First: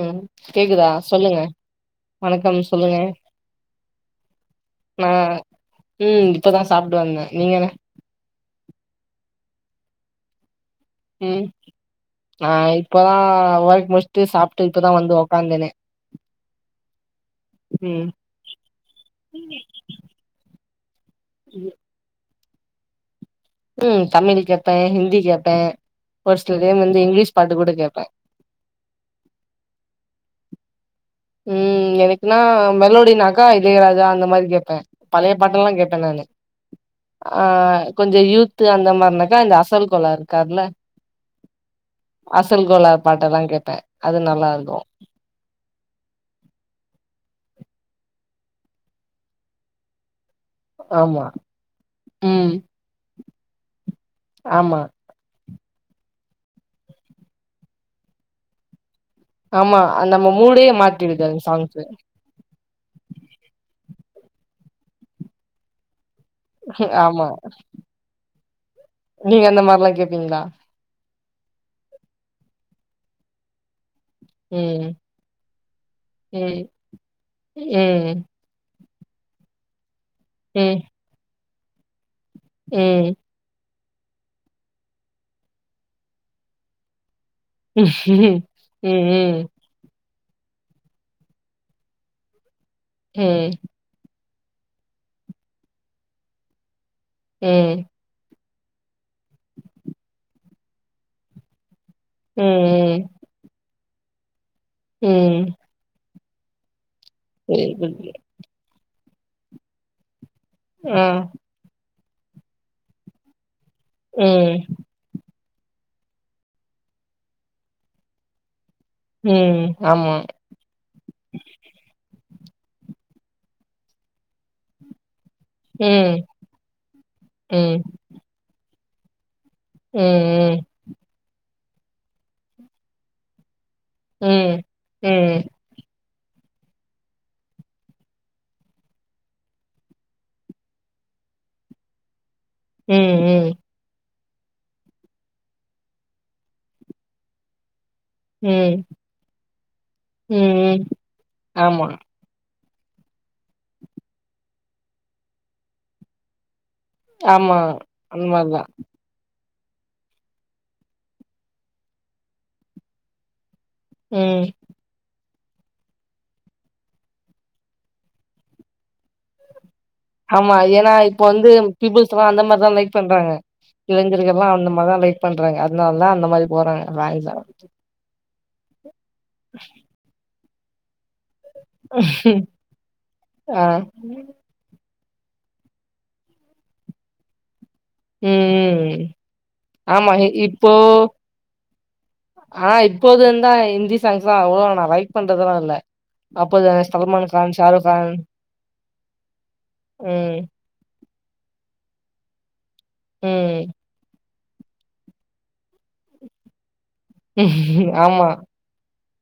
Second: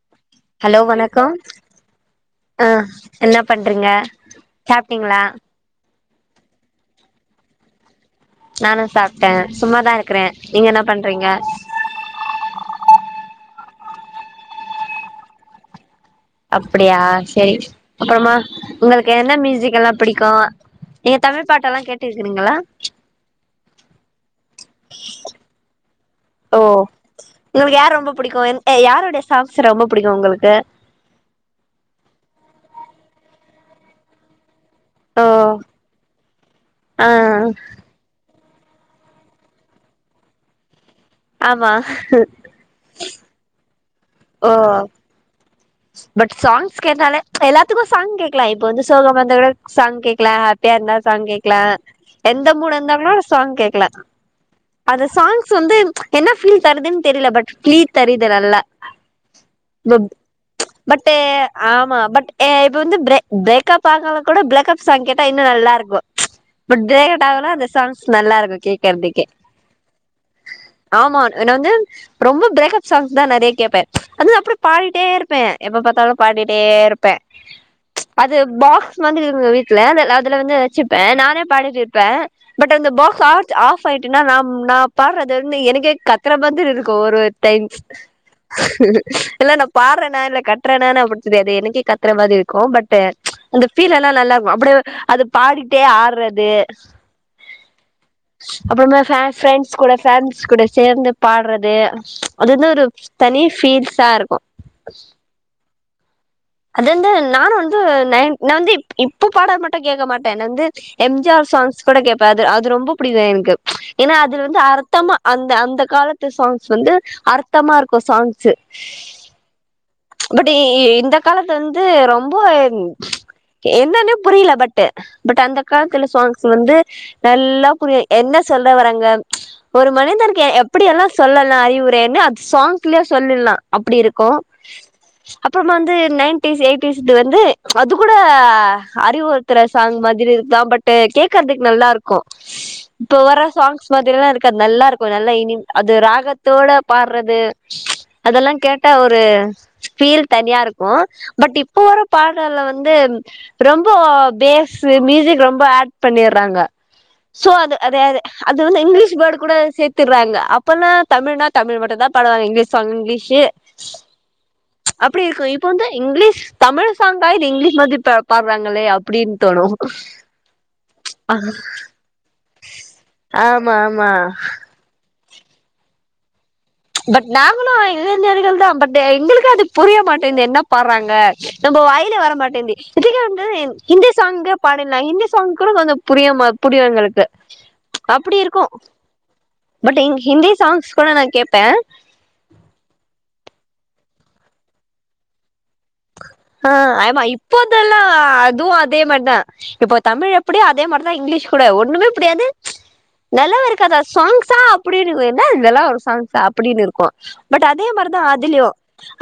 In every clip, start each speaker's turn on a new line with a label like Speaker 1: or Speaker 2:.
Speaker 1: ம்
Speaker 2: ஹலோ
Speaker 1: கேக்குதா
Speaker 2: வணக்ககோ
Speaker 1: சொல்லுங்க வணக்கம்
Speaker 2: ஆ
Speaker 1: சொல்லுங்க
Speaker 2: என்ன பண்றீங்க
Speaker 1: நா
Speaker 2: சாப்பிட்டீங்களா
Speaker 1: ம் இப்பதா சாப்புட்டு வந்த நீங்கங்க
Speaker 2: நானு சாப்ட சும்மாதா இருக்குற
Speaker 1: ம் நா இப்பதா முடுச்சுட்டு சாப்புட்டு இப்பதா வந்து உக்காந்தனே
Speaker 2: அப்டியா சேரி அப்புறமா உங்களுக்கு என்ன மியூசிக் எல்லா பிடிக்கு நீங்க தமிழ் பாட்டெல்லா கேட்டிருக்கிறீங்களா [inaudible]
Speaker 1: ம் தமிழியு கேப்ப ஹிந்தி கேப்ப
Speaker 2: ஓ உங்களுக்கு யார்
Speaker 1: கேப்பே
Speaker 2: ரொம்ப புடிக்கு யாருடைய சாங்ஸ் ரொம்ப புடிக்கு உங்களுக்கு
Speaker 1: ம் எனக்குன்னா மெலோடினாக்கா இளயராஜா அந்த மாரி கேப்ப
Speaker 2: ஓ
Speaker 1: பழைய பாட்டெல்லா கேப்ப நானு ஆ கொஞ்ச யூத் த்து அந்த மாரினாக்கா இந்த அசல் கொலாரு இருக்காருல
Speaker 2: ஆமா
Speaker 1: அசல் கோலாரு பாட்டெல்லாங் கேப்ப அது
Speaker 2: ஓ
Speaker 1: நல்லாருக்கு
Speaker 2: பட் சாங்ஸ் கேட்டாலே எல்லாத்துக்கு சாங் கேக்கலா இப்போ வந்து சோகம் வந்த கூட சாங் கேக் லா ஹாப்பியா இருந்தா
Speaker 1: ஆமா
Speaker 2: சாங் கேக்கலா எந்த
Speaker 1: ம்
Speaker 2: மூடா இருந்தாலுஸ் சாங் கேக்கலா
Speaker 1: ஆமா
Speaker 2: அது சாங் ஸ் வந்து என்ன பீல்தருதுன் தெரில பட் பீல் தருது நல்லா
Speaker 1: ஆமா அ நம்ம மூணு
Speaker 2: ச் பட் ஆமா பட் ஏ இப்ப வந்து ப்ரே ப்ரேக்கப் ப காவக்கூட ப்ளக்கஅப் சாங்கேட்டா இன்னு நல்லா இருக்கு ச் பட்
Speaker 1: ஆமா
Speaker 2: ஜெய்கண்டாதனா இந்த சாங்ஸ் நல்ல இருகு ஹெர்திகே
Speaker 1: நீங்க அந்த மாரிலா கேப்பீங்களா?
Speaker 2: ஆமா என்ன வந்து ரொம்ப ப்ரேக்கப் சாங் தா நெறய கேப்பே அதுவு அப்ற
Speaker 1: ம்,
Speaker 2: பாடிட்டே இருப் பே எப்ப பாத்தாலு பாடிட்டே
Speaker 1: ம்,
Speaker 2: இருப்பே
Speaker 1: ம்,
Speaker 2: அது போ பாக்ஸ் வந்திரு வீட்டுல வெல்ல இதுல வந்து
Speaker 1: ம்,
Speaker 2: வச்சிப்பே நானே பாடிட்டு இருப்பே பட் அந்த
Speaker 1: ம், ம்,
Speaker 2: பாக்ஸ் ஆத் ஆஃப் பாய்ட்டனா ந நா பாட்றது வந்து எனக்கே கத்ர மாரி இருக்கு ஒரு டைம்
Speaker 1: ம், ம்,
Speaker 2: இல்ல நா பாட்ற நா இல்ல கத்ற நான [unintelligible] அது எனக்கே கத்ற மாதிரி இரு கோ பட்
Speaker 1: ம்,
Speaker 2: அந்த பீல்ல்லா நல்லா ம அப்டிய அது பாடிட்டே ஆட்றது
Speaker 1: ம்
Speaker 2: அப்றமா ஃபேன் ப்ரண்ட்ஸ் கூட ஃபேண்ட்ஸ் கூட சேர்ந்து பாட்றது அதுன்னா ஒரு தனி பீல் சா இருக்கு
Speaker 1: ம் ம்
Speaker 2: அது வந்து நானு வந்து நயன் நந்திப் இப்ப பாட மாட்ட கேக்க மாட் டநந்து
Speaker 1: ஆ,
Speaker 2: எம் ஜி ஆர் சாங்ஸ் கூட கேப்பே அது ரொம்ப அது அது புடிக்கிது எனக்கு ச் ஏன்னா அதுல
Speaker 1: ம்,
Speaker 2: வந்து அர்த்தமா அந் த அந்த காலத்து சாங்ஸ் வந்து அர்த்தமா இருக்கு சாங்ஸு
Speaker 1: ம் ஆமா
Speaker 2: பாட்டு வந்து ரொம்ப ச் என்னன்னே புரீல பட் பட் அந்த காலத்துல
Speaker 1: ம்,
Speaker 2: சாங்ஸ் வந்து நல்லா
Speaker 1: ம்,
Speaker 2: புரியும் என்ன சொல் த வராங்க ஒரு
Speaker 1: ம்,
Speaker 2: மனிதருக்கு
Speaker 1: ம்,
Speaker 2: எப்படி எல்லாம் சொல்லலாம் அறிவு இவரு என்ன அப்ஸ் சாங்க்லே சொல்லில்லா அப்டி இருக்கும்
Speaker 1: ம், ம்,
Speaker 2: அப்புறமா வந்து நைன்டீஸ் எயிட்டிஸு வந்து அது கூட அறிவுறுத்துற சாங் மாதிரி இருக்கு பட்டு கேக்கறதுக்கு நல்லா இருக்கும் இப்ப வற
Speaker 1: ம்,
Speaker 2: சாங்ஸ் மாதிரிலாம் இருக் க நல்லா இருக்கும் நல்லா இனி அது ராகத்தோட பாறது அதெல்லாம்
Speaker 1: ம்,
Speaker 2: கேட்டா ஒரு பீல் தனியா இருக்
Speaker 1: ம்,
Speaker 2: கும் பட் இப்ப
Speaker 1: ஆமா,
Speaker 2: வர பாடல்ல வந் வந்து ரொம்ப பேஸு மியூசிக் ரொம்ப ஆட் பண்ணிறாங்க சோ
Speaker 1: ஆமா,
Speaker 2: அது அதே
Speaker 1: அந்த
Speaker 2: அது
Speaker 1: மாரிதான்.
Speaker 2: வந்து இங்லிஷ் வேட் கூட சேத்துறாங்க அப்பல்லாம் தமிழ்னா தமிழ் மட்டும்தான் பாடுவாங்க இங்கிலீஷ் சாங்கு இங்கிலீஷ்
Speaker 1: ம்
Speaker 2: இப்டி இருக்கும் இப் போ வந்து இங்கிலீஷ் தமிழ் சாங்கா இல்ல இங்கிலீஷ் மாதிரி பாடுறாங்களே அப்டின்னு தோணும்
Speaker 1: ஆமா ஏன்னா இப்ப வந்து பீபிள்ஸ்லாம் அந்த மாரிதான் லைக் பண்றாங்க
Speaker 2: ஆமா ஆமா
Speaker 1: இளைஞர்கள்லாம் அந்த மாதிரிதான் லைக் பண்றாங்க அதனால தான் அந்த மாரி போறாங்க
Speaker 2: பட்
Speaker 1: வேன்ல
Speaker 2: நாங்களும் இளைஞர்கள் தான் பட்டு எங்களுக்கே அது புரிய மாட்டேங்கிது என்ன பாட்றாங்க நம்ப வாயிலே வரமாட்டேங்கிது இதுகே வந்து
Speaker 1: ஆ
Speaker 2: ஹிந்தி சாங்கு பா சென்ல ஹிந்தி சாங் கூட கொஞ்சம் புரியுமா புரியும் எங்களுக்கு
Speaker 1: ம்
Speaker 2: அப்டிருக்கும்
Speaker 1: ம்
Speaker 2: பட்
Speaker 1: ஆமா
Speaker 2: ஹிந்தி சாங்ஸ் கூட நா கேப் பே
Speaker 1: ஆ இப்போதுந்தான் ஹிந்தி சாங்ஸ்ல்லா அவ்லே நா லைக் பண்றதுல்லா இல்ல அப்போது
Speaker 2: ஆ ஆமா
Speaker 1: சல்மான் கான் ஷாருக்
Speaker 2: இப்போதெல்லா
Speaker 1: கான்
Speaker 2: அதுவு அதே மாரிதா இப்போ தமிழ்
Speaker 1: ம்
Speaker 2: எப்டியோ அதே மாரிதா இங்கிலீஷ்கூட ஒண்ணுமே அப்டி அது நல்லாவே
Speaker 1: ம்
Speaker 2: இருக்காதா சாங்ஸ் சா அப்டின்னு இருக்கும் என்னா இதெல்லாம ஒரு சாங்ஸா அப்டின்னு இருக் கோ பட் அதே மாரிதா
Speaker 1: ஆமா
Speaker 2: அதுலயு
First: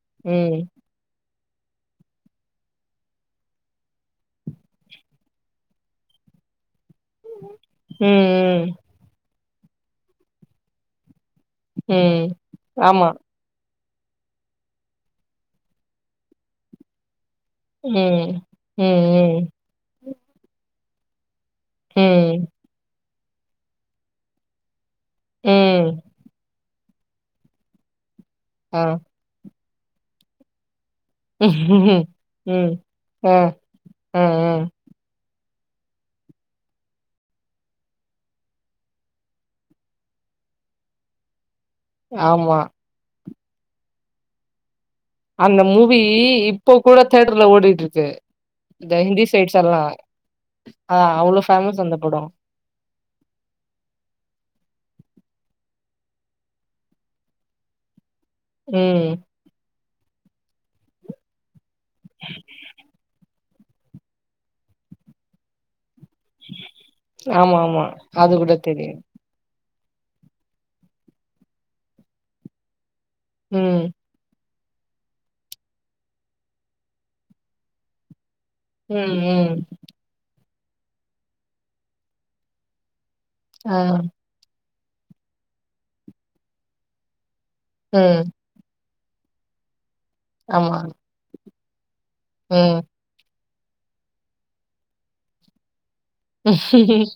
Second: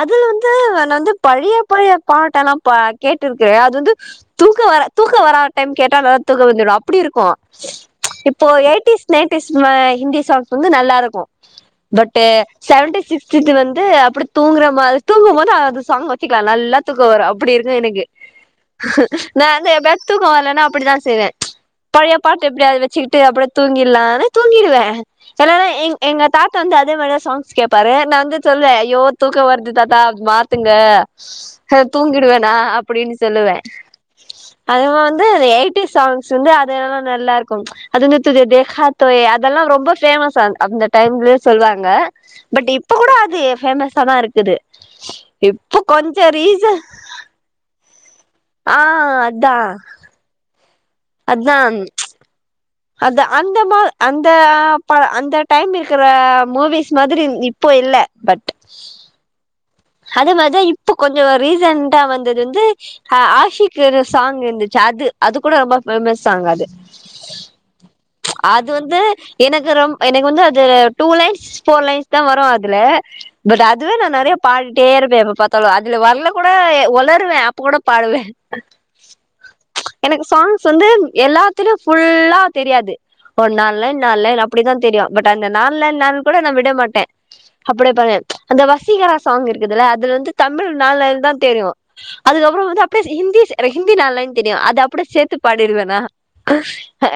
Speaker 2: அதுல வந்து
Speaker 1: ம்
Speaker 2: நா வந்து பழைய பழைய பாட்டெல்லா கேட்டுருக்கிறேன் அது வந்து தூக்க வரா தூக்க வரா டைம் கேட்டா நல்லா தூக்க வந்துரும் அப்டி இருக்கு
Speaker 1: ம்
Speaker 2: இப்போ
Speaker 1: ம்
Speaker 2: எய்ட்டிஸ் நைன் டீஸ்ல ஹிந்தி சாங் வந்து நல்லாருக்கு
Speaker 1: ம்
Speaker 2: பட்டு செவெண்டி
Speaker 1: ஆமா
Speaker 2: சிக்ஸு வந் து அப்டி தூங்குற மாரி தூங்கு போது அது சாங்க வெச்சிக்க நல்லா தூக்கோ வரு அப் அப்டி இருக்கு எனக்கு
Speaker 1: ம் ம் ம்
Speaker 2: நானு எப்பயாது தூக்கோ வர்லன்னா அப்படி தான் சேரியா பழைய
Speaker 1: ம்
Speaker 2: பாட்டு எப்டியாது வெச்சுகிட் ட்டு அப்டியே தூங்கிடலானு தூங்கிடுவ எல்லாரு
Speaker 1: ம்
Speaker 2: எங் எங்க தாத் தந்து அதே மாரே சாங்ஸ் கேப்ப அதே நா வந்து சொல்வ
Speaker 1: ஆ
Speaker 2: ஐயோ தூக்கோ வரு வருது தாத்தா மாத்துங்க தூங்கிடுவேனா
Speaker 1: ம்
Speaker 2: அப்டினு
Speaker 1: ஆ
Speaker 2: சொல்லுவ
Speaker 1: ஆ ஆ
Speaker 2: அதிகமா வந் து எயிட்டி சாங்ஸ் வந்து அது எல்லா நல்லா இருக்கு அது தெஆஹதூயே அதெல்லா ரொம்ப பேமஸ் சாங் அந்த டைம்லியே சொல்வாங்க
Speaker 1: ஆமா
Speaker 2: பட் இப்ப கூட அது பேமஸ்தா இருக்குது
Speaker 1: அந்த மூ
Speaker 2: இப்போ
Speaker 1: மூவி
Speaker 2: கொஞ்சோ
Speaker 1: இப்போ
Speaker 2: ரீசன்
Speaker 1: கூட தியேட்டர்ல ஓடிட்டுருக்கு
Speaker 2: ஆ
Speaker 1: இந்த ஹிந்தி
Speaker 2: அதா
Speaker 1: சைட்ஸ் எல்லா ஆ அவ்ளோ
Speaker 2: அதா
Speaker 1: ஃபேமஸ் அந்த படோ
Speaker 2: அது அந்த மா அந்த பா அந்த டைம் இருக்குற மூவிஸ் மாதிரி இப்போ இல்ல பட்
Speaker 1: ம்
Speaker 2: அதே மாரிதா இப்ப கொஞ்ச ரீசெண்டா வந்தது வந்து ஆ ஆஷிக்கு சாங்கு இருந்துச்சு அது அது கூட ரொம்ப ஃபேமஸ் சாங் அது
Speaker 1: ஆமா ஆமா கூட
Speaker 2: அது
Speaker 1: தெரியு
Speaker 2: வந்து எனக்கு ரொம் எனக்கு வந்து அது டூ லைன்ஸ் போர் லைன்ஸ்தா வரு அதுல பட்
Speaker 1: ம்
Speaker 2: அதுவே நா நெறயப் பாடிட்டே இருப்பே எப்ப பாத்தாலு அதுல வர்ல கூட ஒளருவ அப்ப கூட பாடுவ
Speaker 1: ம் ம்
Speaker 2: எனக்கு சாங் சோ வந்து எல்லாத்துலயு ஃபுல்லா தெரியாது ஒரு
Speaker 1: ஆ
Speaker 2: நால்லைன் நால்லைன் அப்டிதான் தெரியு பட் அந்த நால்லைன்னால் கூட நா விட மாட்ட அப்டியே பாருங்க
Speaker 1: ம்
Speaker 2: அந்த வஸ் சீக்கிரஸ் சாங் இருக்குதுல அது வந்து தமிழ்
Speaker 1: ஆமா
Speaker 2: நாலு லைன்தா தெரியு அதுக்கப்பறோ
Speaker 1: ம்
Speaker 2: வந்து அப்டியேஸ் ஹிந்திஸு ரெஹிந்தி நால்லைன் தெரியு அது அப்டியே சேத்து பாடிருவனா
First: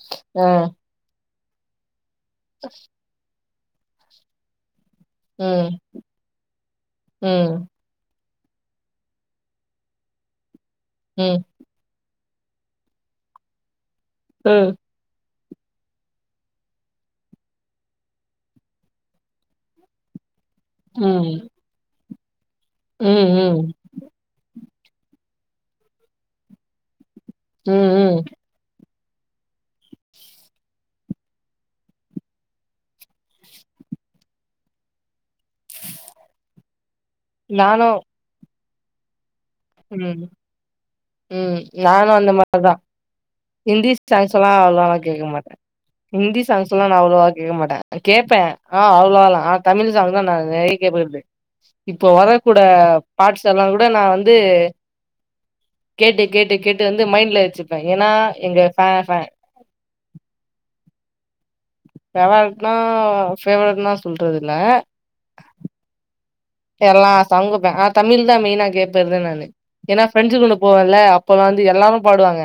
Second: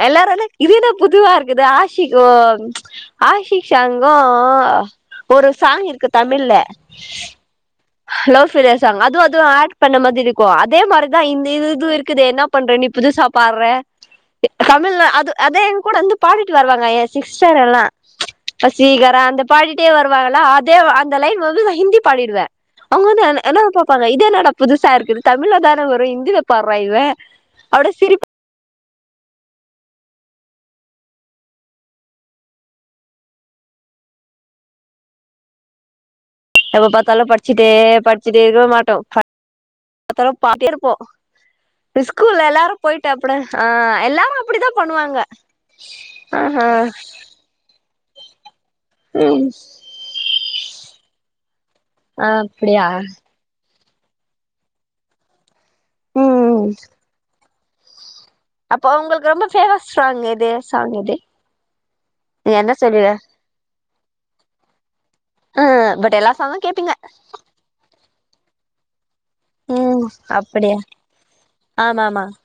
Speaker 2: எல்லாரு வந்து
Speaker 1: ஆ
Speaker 2: இது என்ன புதுவா இருக் இதா சிக்கு ஹாஷி சங்கோ ஒரு
Speaker 1: ம்
Speaker 2: சாங் இருக்கு தமிழ்ல
Speaker 1: ம்
Speaker 2: லவ் பெய்லியர் சாங் அதுவு அது ஏட் பண்ண மாரி இருக்கு அத் இதே மாரிதா
Speaker 1: ம்
Speaker 2: இந்த இது இது இருக் இருக்குதே என்ன பண்ற நீ புதுசா பாற்ற
Speaker 1: ம்
Speaker 2: தமிழ்ல அது அதா எங்க கூட வந்து பாடிட்டு வருவாங்க எ சிஸ்டர் எல்லா வசீகரா அந்த பாடிட்டே வருவாங்களா ஆடி தே
Speaker 1: ம்
Speaker 2: அந்த லைன் வந்து நா ஹிந்தி பாடிடுவ
Speaker 1: ம்
Speaker 2: அவங்க வந்து என்ன என்ன
Speaker 1: ம்
Speaker 2: பாப்பாங்க இது என்னடா புதுசா இருக்குது தமிழ்ல தான வரு ஹிந்தில பாற்றா இவ
Speaker 1: ம்
Speaker 2: அப்டியே
Speaker 1: ம்
Speaker 2: சிரிப் எப்ப பாத்தாலு படுச்சுட்டே
Speaker 1: நானு
Speaker 2: படுச்சுட்டே இருக்க மாட் டோ
Speaker 1: ம் ம் நானு அந்த
Speaker 2: ஸ்கூல்ல
Speaker 1: மாரிதா
Speaker 2: எல்லாரு போயிட்டு அப்ட ஆ
Speaker 1: ஹிந்தி
Speaker 2: எல்லாரு
Speaker 1: சாங்ஸ்லா
Speaker 2: அப்டிதா
Speaker 1: அவ்ளோவாலா
Speaker 2: பண்ணுவாங்க
Speaker 1: கேக்க மாட்ட ஹிந்தி
Speaker 2: ஆஹா
Speaker 1: சாங்ஸ் எல்லா நா அவ்ளோவா கேக்க மாட்ட அது கேப்ப ஆ அவ்ளோலா
Speaker 2: ம்
Speaker 1: ஆ தமிழ் சாங்ஸ்தா நா நெறய கேக்குறது இப்போ வரக்கூட
Speaker 2: அப்டியா
Speaker 1: பாட்ஸ் எல்லாங் கூ தா நா வந் து கேட்டு கேட்டு
Speaker 2: ம்
Speaker 1: கேட்டு ந்து மைண்ட்ல வச் ஏனா
Speaker 2: அப்போ உங்களுக்கு ரொம்ப ஃபேவரட் ஸ்ராங் எது சாங்கிது
Speaker 1: பேவரட்னா ஃபேவரட்னா சொல்றதுல்ல
Speaker 2: ஆ பட் எல்லா சாங்கு கேப்பீங்க
Speaker 1: எல்லா சாங்குப் ஏப் தமிழ் தா மெய்னா கேட்டர்து நானு ஏன்னா
Speaker 2: ம்
Speaker 1: ஃப்ரெண்ட்ஸு கூட
Speaker 2: அப்படியா
Speaker 1: போவேன்ல அப்பல்லா வந்து எல்லாரு
Speaker 2: ஆமாமா
Speaker 1: பாடுவாங்க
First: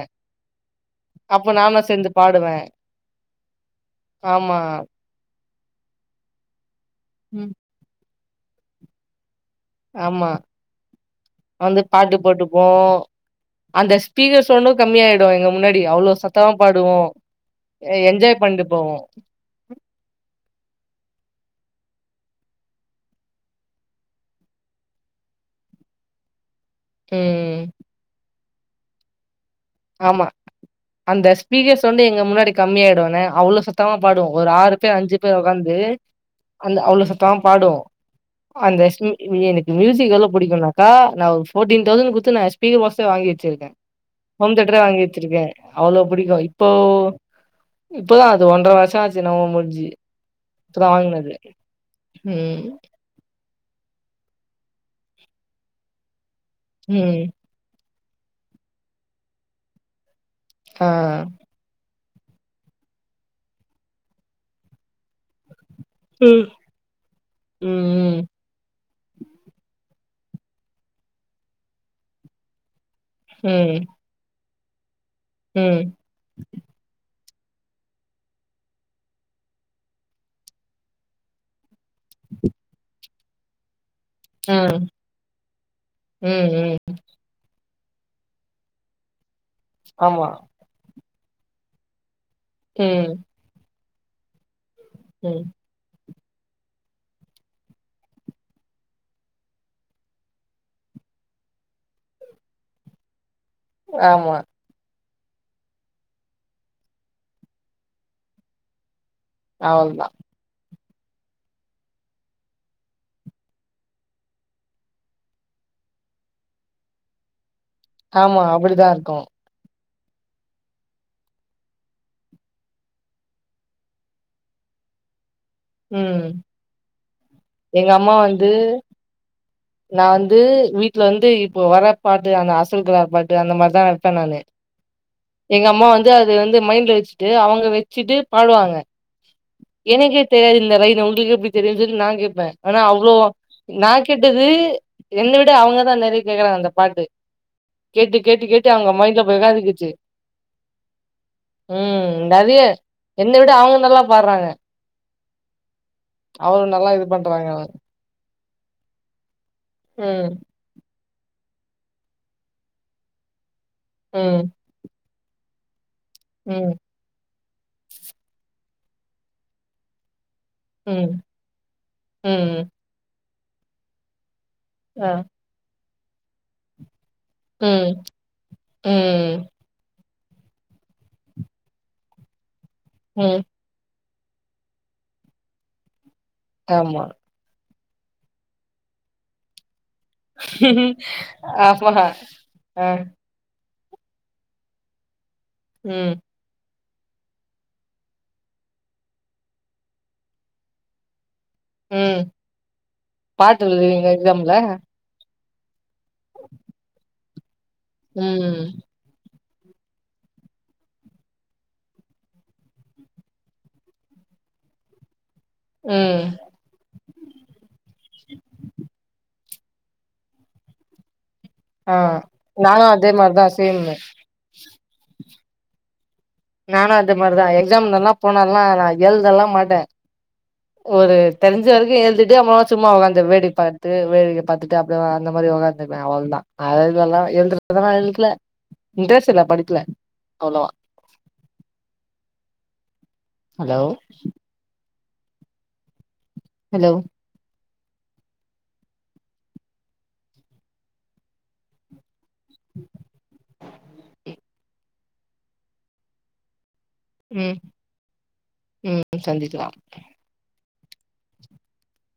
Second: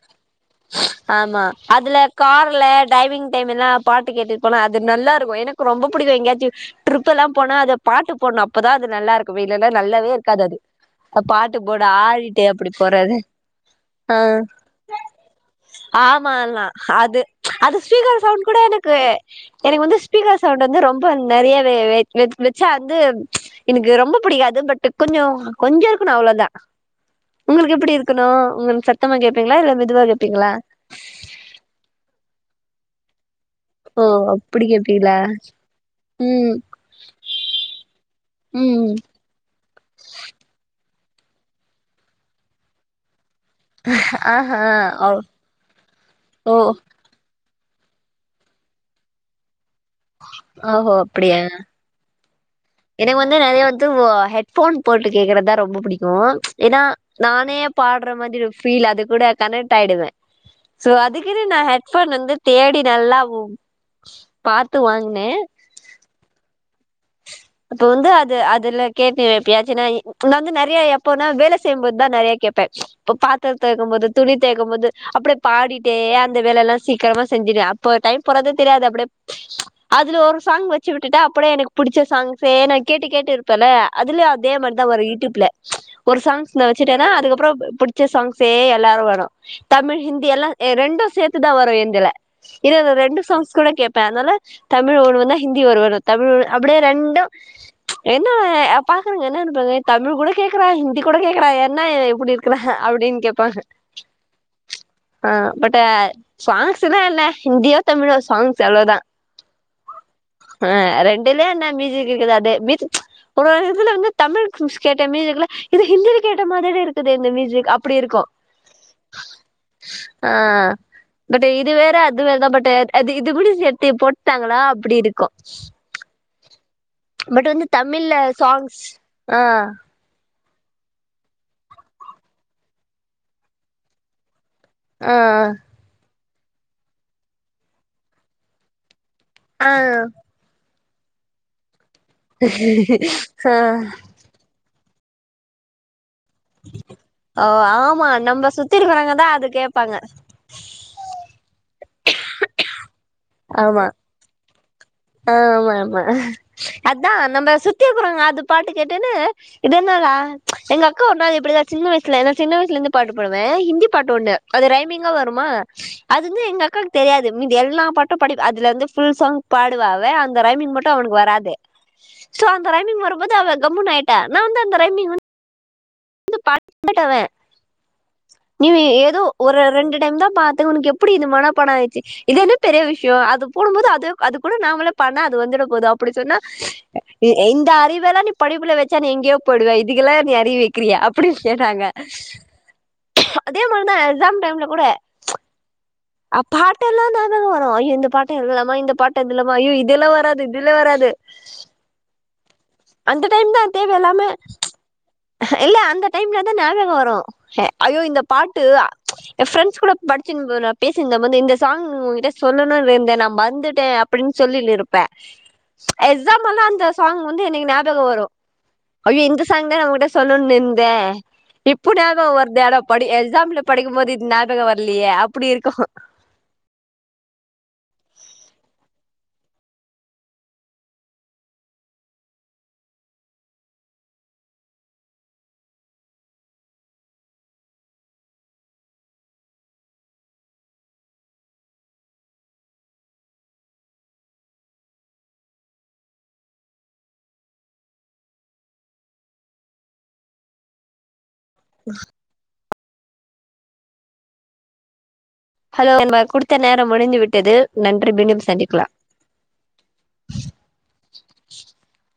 Speaker 2: ஆமா
Speaker 1: அப்ப நானு
Speaker 2: அதுல
Speaker 1: சேந்து பாடுவே
Speaker 2: கார்ல டைவிங் டைமெல்லா பாட்டு கேட்டுட்டு
Speaker 1: ஆமா
Speaker 2: போனா அது நல்லா இருக்கு எனக் கு ரொம்ப புடிக்கு எங்கயாச்சு ட்ருப்பெல்லா
Speaker 1: ம்
Speaker 2: போனா அத பாட்டு போட்னு அப்பதா அது நல்லாருக் பொவைலல நல்லாவே
Speaker 1: ஆமா
Speaker 2: இருக்காது அது அத பாட்
Speaker 1: வந்து
Speaker 2: போட
Speaker 1: பாட்டு
Speaker 2: ஆடிட்டு
Speaker 1: போட்டுப்போ
Speaker 2: எப்டி போறது
Speaker 1: அந்த
Speaker 2: அ
Speaker 1: ஸ்பீக்கர் சவுண்டு கம்மியாயிடு எங்க முன்னாடி அவ்ளோ சத்தமா
Speaker 2: ஆமால்னா
Speaker 1: பாடுவோ
Speaker 2: அது அது
Speaker 1: எ
Speaker 2: ஸ்பீக்கர்
Speaker 1: என்ஜாய்
Speaker 2: சவுண்ட் கூட
Speaker 1: பண்ட்டு
Speaker 2: எனக்கு
Speaker 1: போவோ
Speaker 2: எனக்கு வந்து ஸ்பீக்கர் சவுண்ட் வந்து ரொம்ப நெறைய வெ வெச் வெச் வெச்சா வந்து எனக்கு ரொம்ப புடிக்காது பட் கொஞ்ச கொஞ்ச இருக்குணு அவ்ளதா
Speaker 1: ம்
Speaker 2: உங்களுக்கு எப்டி இருக்குணு உங்களுக் சத்தமா கேக்
Speaker 1: ஆமா அந்த ஸ்பீக்கர்ஸ் வந்து எங்க முன்னாடி கம்மியாயிடுன அவ்ளோ சத்தமா
Speaker 2: ஓ
Speaker 1: பாடுவோ ஒரு
Speaker 2: அப்டி
Speaker 1: ஆறு பேர் அஞ்சு
Speaker 2: கேப்பீங்களா
Speaker 1: பேர் ஒக்காந்து
Speaker 2: ம்
Speaker 1: அந் அவ்ளோ சத்தமா பாடுவோ அந்த
Speaker 2: ம்
Speaker 1: சிங்கிவினக்கு மியூசிக் எவ்ளோ புடிக்குன்னாக்க நா ஒரு ஃபோட்டீன் தௌசண்ட் குத்து நா ஸ்பீக்கர் மௌவ்ஸே வாங்கிட் ச்சிருக்கே ம்
Speaker 2: ஆஹா
Speaker 1: தேட்ர வாங்கி
Speaker 2: ஓ
Speaker 1: ச்சிருக்கே அவ்ளோ புடிக்கு
Speaker 2: ஓ
Speaker 1: ப்போ ப்பதா அது ஒன்ட்ர வர்ஷ ஆச்சு நவ முஞ்சு
Speaker 2: ஒஒ அப்படியா
Speaker 1: ம்
Speaker 2: எனக் வந்து நெறைய துவ ஹெட்போன் போட்டு கேக்கறதா ரொம்ப புடிக்கு என்னா
Speaker 1: ம்
Speaker 2: நானே பாட் ட்ர மாரி பீல் அது கூட கனட் ஆயிடுவே
Speaker 1: ஆ
Speaker 2: சோ அதுக்குனு நா ஹச் ஸ்சோன் வந்து தேடி நல்லாவ் பாத்து வாங்ன
Speaker 1: ம்
Speaker 2: அப்ப வந்து
Speaker 1: ம்
Speaker 2: அது அதுல்ல கேட்டு எப்பியாச்சுன்னா உன்ன வந்து நெறைய எப்பனா வேல செய்யும்போதுதா நெறைய கேப்ப அப்ப பாத்துரத்த
Speaker 1: ம்
Speaker 2: வெளக்கும் போது துணி தொவைக்கும் போது அப்டியே
Speaker 1: ம்
Speaker 2: பாடிட்டே அந்த வேல எல்லா சீக்கிரமா செஞ்சுடுவ அப்ப டைம் போறதே தெரியாது அப்டியே அதுல ஒரு சாங் வெச்சு விட்டுட்டா அப்டியே எனக்கு புடுச்ச சாங் சேர் நா கேட்டு கேட்டு இருப்பனா அதுலயு அதே
Speaker 1: ஆ
Speaker 2: மாரிதா வரு யூடியூப்ல ஒரு
Speaker 1: ம்
Speaker 2: சாங்ஸ்ல
Speaker 1: ம்
Speaker 2: வெச்சுட்டன்னா அதுக்கப்பறோ புடுச் புடுச்ச சாங்ஸே எல்லாரு வரு தமிழ்
Speaker 1: ஆமா
Speaker 2: ஹிந்தி எல்லா ரெண்டுஸ் சேத்துதா வரு எந்துல இது
Speaker 1: ம்
Speaker 2: ரெண்டு சாங்ஸ் கூட கேப் பேனல்லு தமிழ் ஒரு வந்தா
Speaker 1: ம்
Speaker 2: ஹிந்தி ஒரு வரு தமிழ் அப்டியே ரெண்டு என்ன பாக்குறவங்க என்ன நெனைப்பாங்க தமிழ் கூட கேக்குறா ஹிந்தி கூட கேக்குறா என்ன இப்டி இருக்குறா அப்டின் கேப்பாங்க
Speaker 1: ஆமா
Speaker 2: ஆ பட்டு சாங்ஸ்தா இல்ல ஹிந்தியோ தமிழோ சாங்ஸ் அவ்ளோதா
Speaker 1: அவ்ளதா
Speaker 2: ஆ ரெண்டுல என்ன மியூசிக் இருக்குது அதே மியூசிக் ஒரே இதுல வந்து தமிழ் கேட்ட மியூசிக்ல இது ஹிந்திய கேட்ட மாதிரி இருக்குது இந்த மியூசிக் அப்
Speaker 1: ஆமா அப்டிதா இருக்கு
Speaker 2: ஆ பட் இது வேற அது வேறதா பட்டு அது இது முடி சேத்து போட்டாங்களா அப்டி இருக்கு
Speaker 1: ம்
Speaker 2: பட் வந்து
Speaker 1: எங்க
Speaker 2: தமிழ்ல
Speaker 1: அம்மா வந்து
Speaker 2: சாங்ஸ் ஆ
Speaker 1: நா வந்து வீட்ல வந்து இப்போ வர பாட்டு அந்த அசல் கலார பாட்டு அந்த மாரிதா வெப்ப நானு
Speaker 2: ஆ
Speaker 1: எங்க அம்மா வந்து அ அது வந்து மைண்ல வெச்சுட்டு அவங்க வெச்சுட்டு பாடுவாங்க
Speaker 2: ஆ
Speaker 1: எனக்கு தெரியாது இந்த லை உங்களுக்கு எப்டி தெரிஞ்சது நா கேப்பே ஆனா அவ்ளோ
Speaker 2: ஆ
Speaker 1: நா கேட்டது என்ன விட அவுங்க தா நெறய கேக்குறாங்க அந்த பாட்டு
Speaker 2: ஓ ஆமா
Speaker 1: கேட்டு கேட்டு
Speaker 2: நம்ம
Speaker 1: கேட்டு
Speaker 2: சுத்தி
Speaker 1: அவங்க மைண்ல
Speaker 2: இருக்கிறவங்கதா
Speaker 1: போய்
Speaker 2: அது கேப்பாங்க
Speaker 1: உக்காந்துக்குச்சு ம் என்னாது என்ன விட அவுங்க
Speaker 2: ஆமா
Speaker 1: நல்லா பாடுறாங்க
Speaker 2: ஆமா
Speaker 1: அவ்ளோ நல்லா இது
Speaker 2: அதா
Speaker 1: பண்றாங்க
Speaker 2: நம்ம
Speaker 1: அவங்க.
Speaker 2: சுத்தி இருக்குறவுங்க அது பாட்டு கேட்டோனே இதென்னா வா
Speaker 1: ம்
Speaker 2: எங்க அ க்கு ஒரு நாள் இப்டிதா சின்ன வயசுல நா சின்ன வயசுல இருந்தே பாட்டு பாடுவே பாட்டு ஒன்னு
Speaker 1: ம்
Speaker 2: அது ரைமிங் ங்க வருமா அது வந்து எங்க
Speaker 1: ம்
Speaker 2: அக்காக்கு தெரியாது மீதி எல்லா பாட்டு படி அதுல இருந்து புல் சாங் பாடுவா அவ அந்த ரைமிங் மட்டு அவனுக்கு
Speaker 1: ம்
Speaker 2: வராது சோ அந்த
Speaker 1: ம்
Speaker 2: ரைமிங் வர வரும்போது அவ கம்முனு ஆயிட்டா நா வந்து அந்த
Speaker 1: ஆ
Speaker 2: ரைமிங் வ பட்ட அவன்
Speaker 1: ம்
Speaker 2: [unintelligible] நீ ஏதோ
Speaker 1: ம்
Speaker 2: ஒரு ரெண்டு டைம் தா பாத்த உனக்கு எப்டி இது மனப்பாட ஆயிடுச்சு இது என்ன பெரிய விஷய
Speaker 1: ம்
Speaker 2: அது போடும்போது அது அது கூட நாமள பண்ணா அது வந்துட போது அப்டி சொன்னா
Speaker 1: ஆமா
Speaker 2: இந்த அறிவு இதெல்லா நீ படிப்புல வச்சா நீ எங்கேயோ போய்டுவ இது இதுக்கெலா நீ அறிவி அப்டியு கேட்டாங்க
Speaker 1: ஆமா அ
Speaker 2: அதே மாரிதா எக்ஸாம் டைம்ல கூட
Speaker 1: உம்
Speaker 2: பாட்டல்லாம் வரு ஐயோ இந்த பாட்டு எழுதலாமா இந்த பாட்டு எழுதலாமா ஐயோ இதெலா வராது இதெலா வராது
Speaker 1: ம்
Speaker 2: அந்த டைம்
Speaker 1: பாட்டு
Speaker 2: தான் தேவை
Speaker 1: எழுதுவிங்கள
Speaker 2: எல்லாமே
Speaker 1: எக்ஸாம்ல
Speaker 2: இல்ல அந்த டைம்ல தா ஞாபக வரு ஹே ஐயோ இந்த
Speaker 1: ம்
Speaker 2: பாட்டு அ என் ஃப்ரெண்ட்ஸ் கூட படிச்சு நா பேசியிருந்த போது இந்த சாங் உங்ககிட்ட சொல்லணும்னு இருந்தே நா மறந்துட்டே அப்டின்னு சொல்லினு இருப்பா
Speaker 1: ம்
Speaker 2: எக்ஸாமல்லா அந்த சாங் வந்து எனக்கு ஞாபக வரு ஐயோ இந்த சாங் தா உடு சொல்லநுந்த இப்ப
Speaker 1: ஆ
Speaker 2: ஞாபக வர்து அட
Speaker 1: நானு
Speaker 2: படி
Speaker 1: அதே மாரிதா
Speaker 2: எக்ஸாம்ல படிக்கு
Speaker 1: சேம்மு
Speaker 2: போது இது ஞாபக வர்லியே ப்டி இருக்கஹ
Speaker 1: நானு அது மாரிதா எக்ஸாம்ல்லா போனல்லா நா எழுதலா மாட்டே ஒரு தெரிஞ்ச வரைக்கு எழுதிட்டு அவ்ள சும்மா உகாந்து வேடிக் பாத்துட்டு வேடிக்க பாத்தட்டு அப்படிய அந்த மாதிரி உகாந்துருவே அவ்ளதா இதுல்லா எழுதுத எழுக்கல இன்ட்ரெஸ்ட் இல்ல படிக்கல அவ்ளோவா ஹலோ ஹலோ
Speaker 2: [inaudible]
Speaker 1: [inaudible]
Speaker 2: ஹலோ எ ம குடுத்தனே ன முடிஞ்சு விட்டது
Speaker 1: ம்
Speaker 2: நன்றி மீண்டும் சந்திக்கலாம்
Speaker 1: ம் சந்திக்கலா
Speaker 2: [inaudible]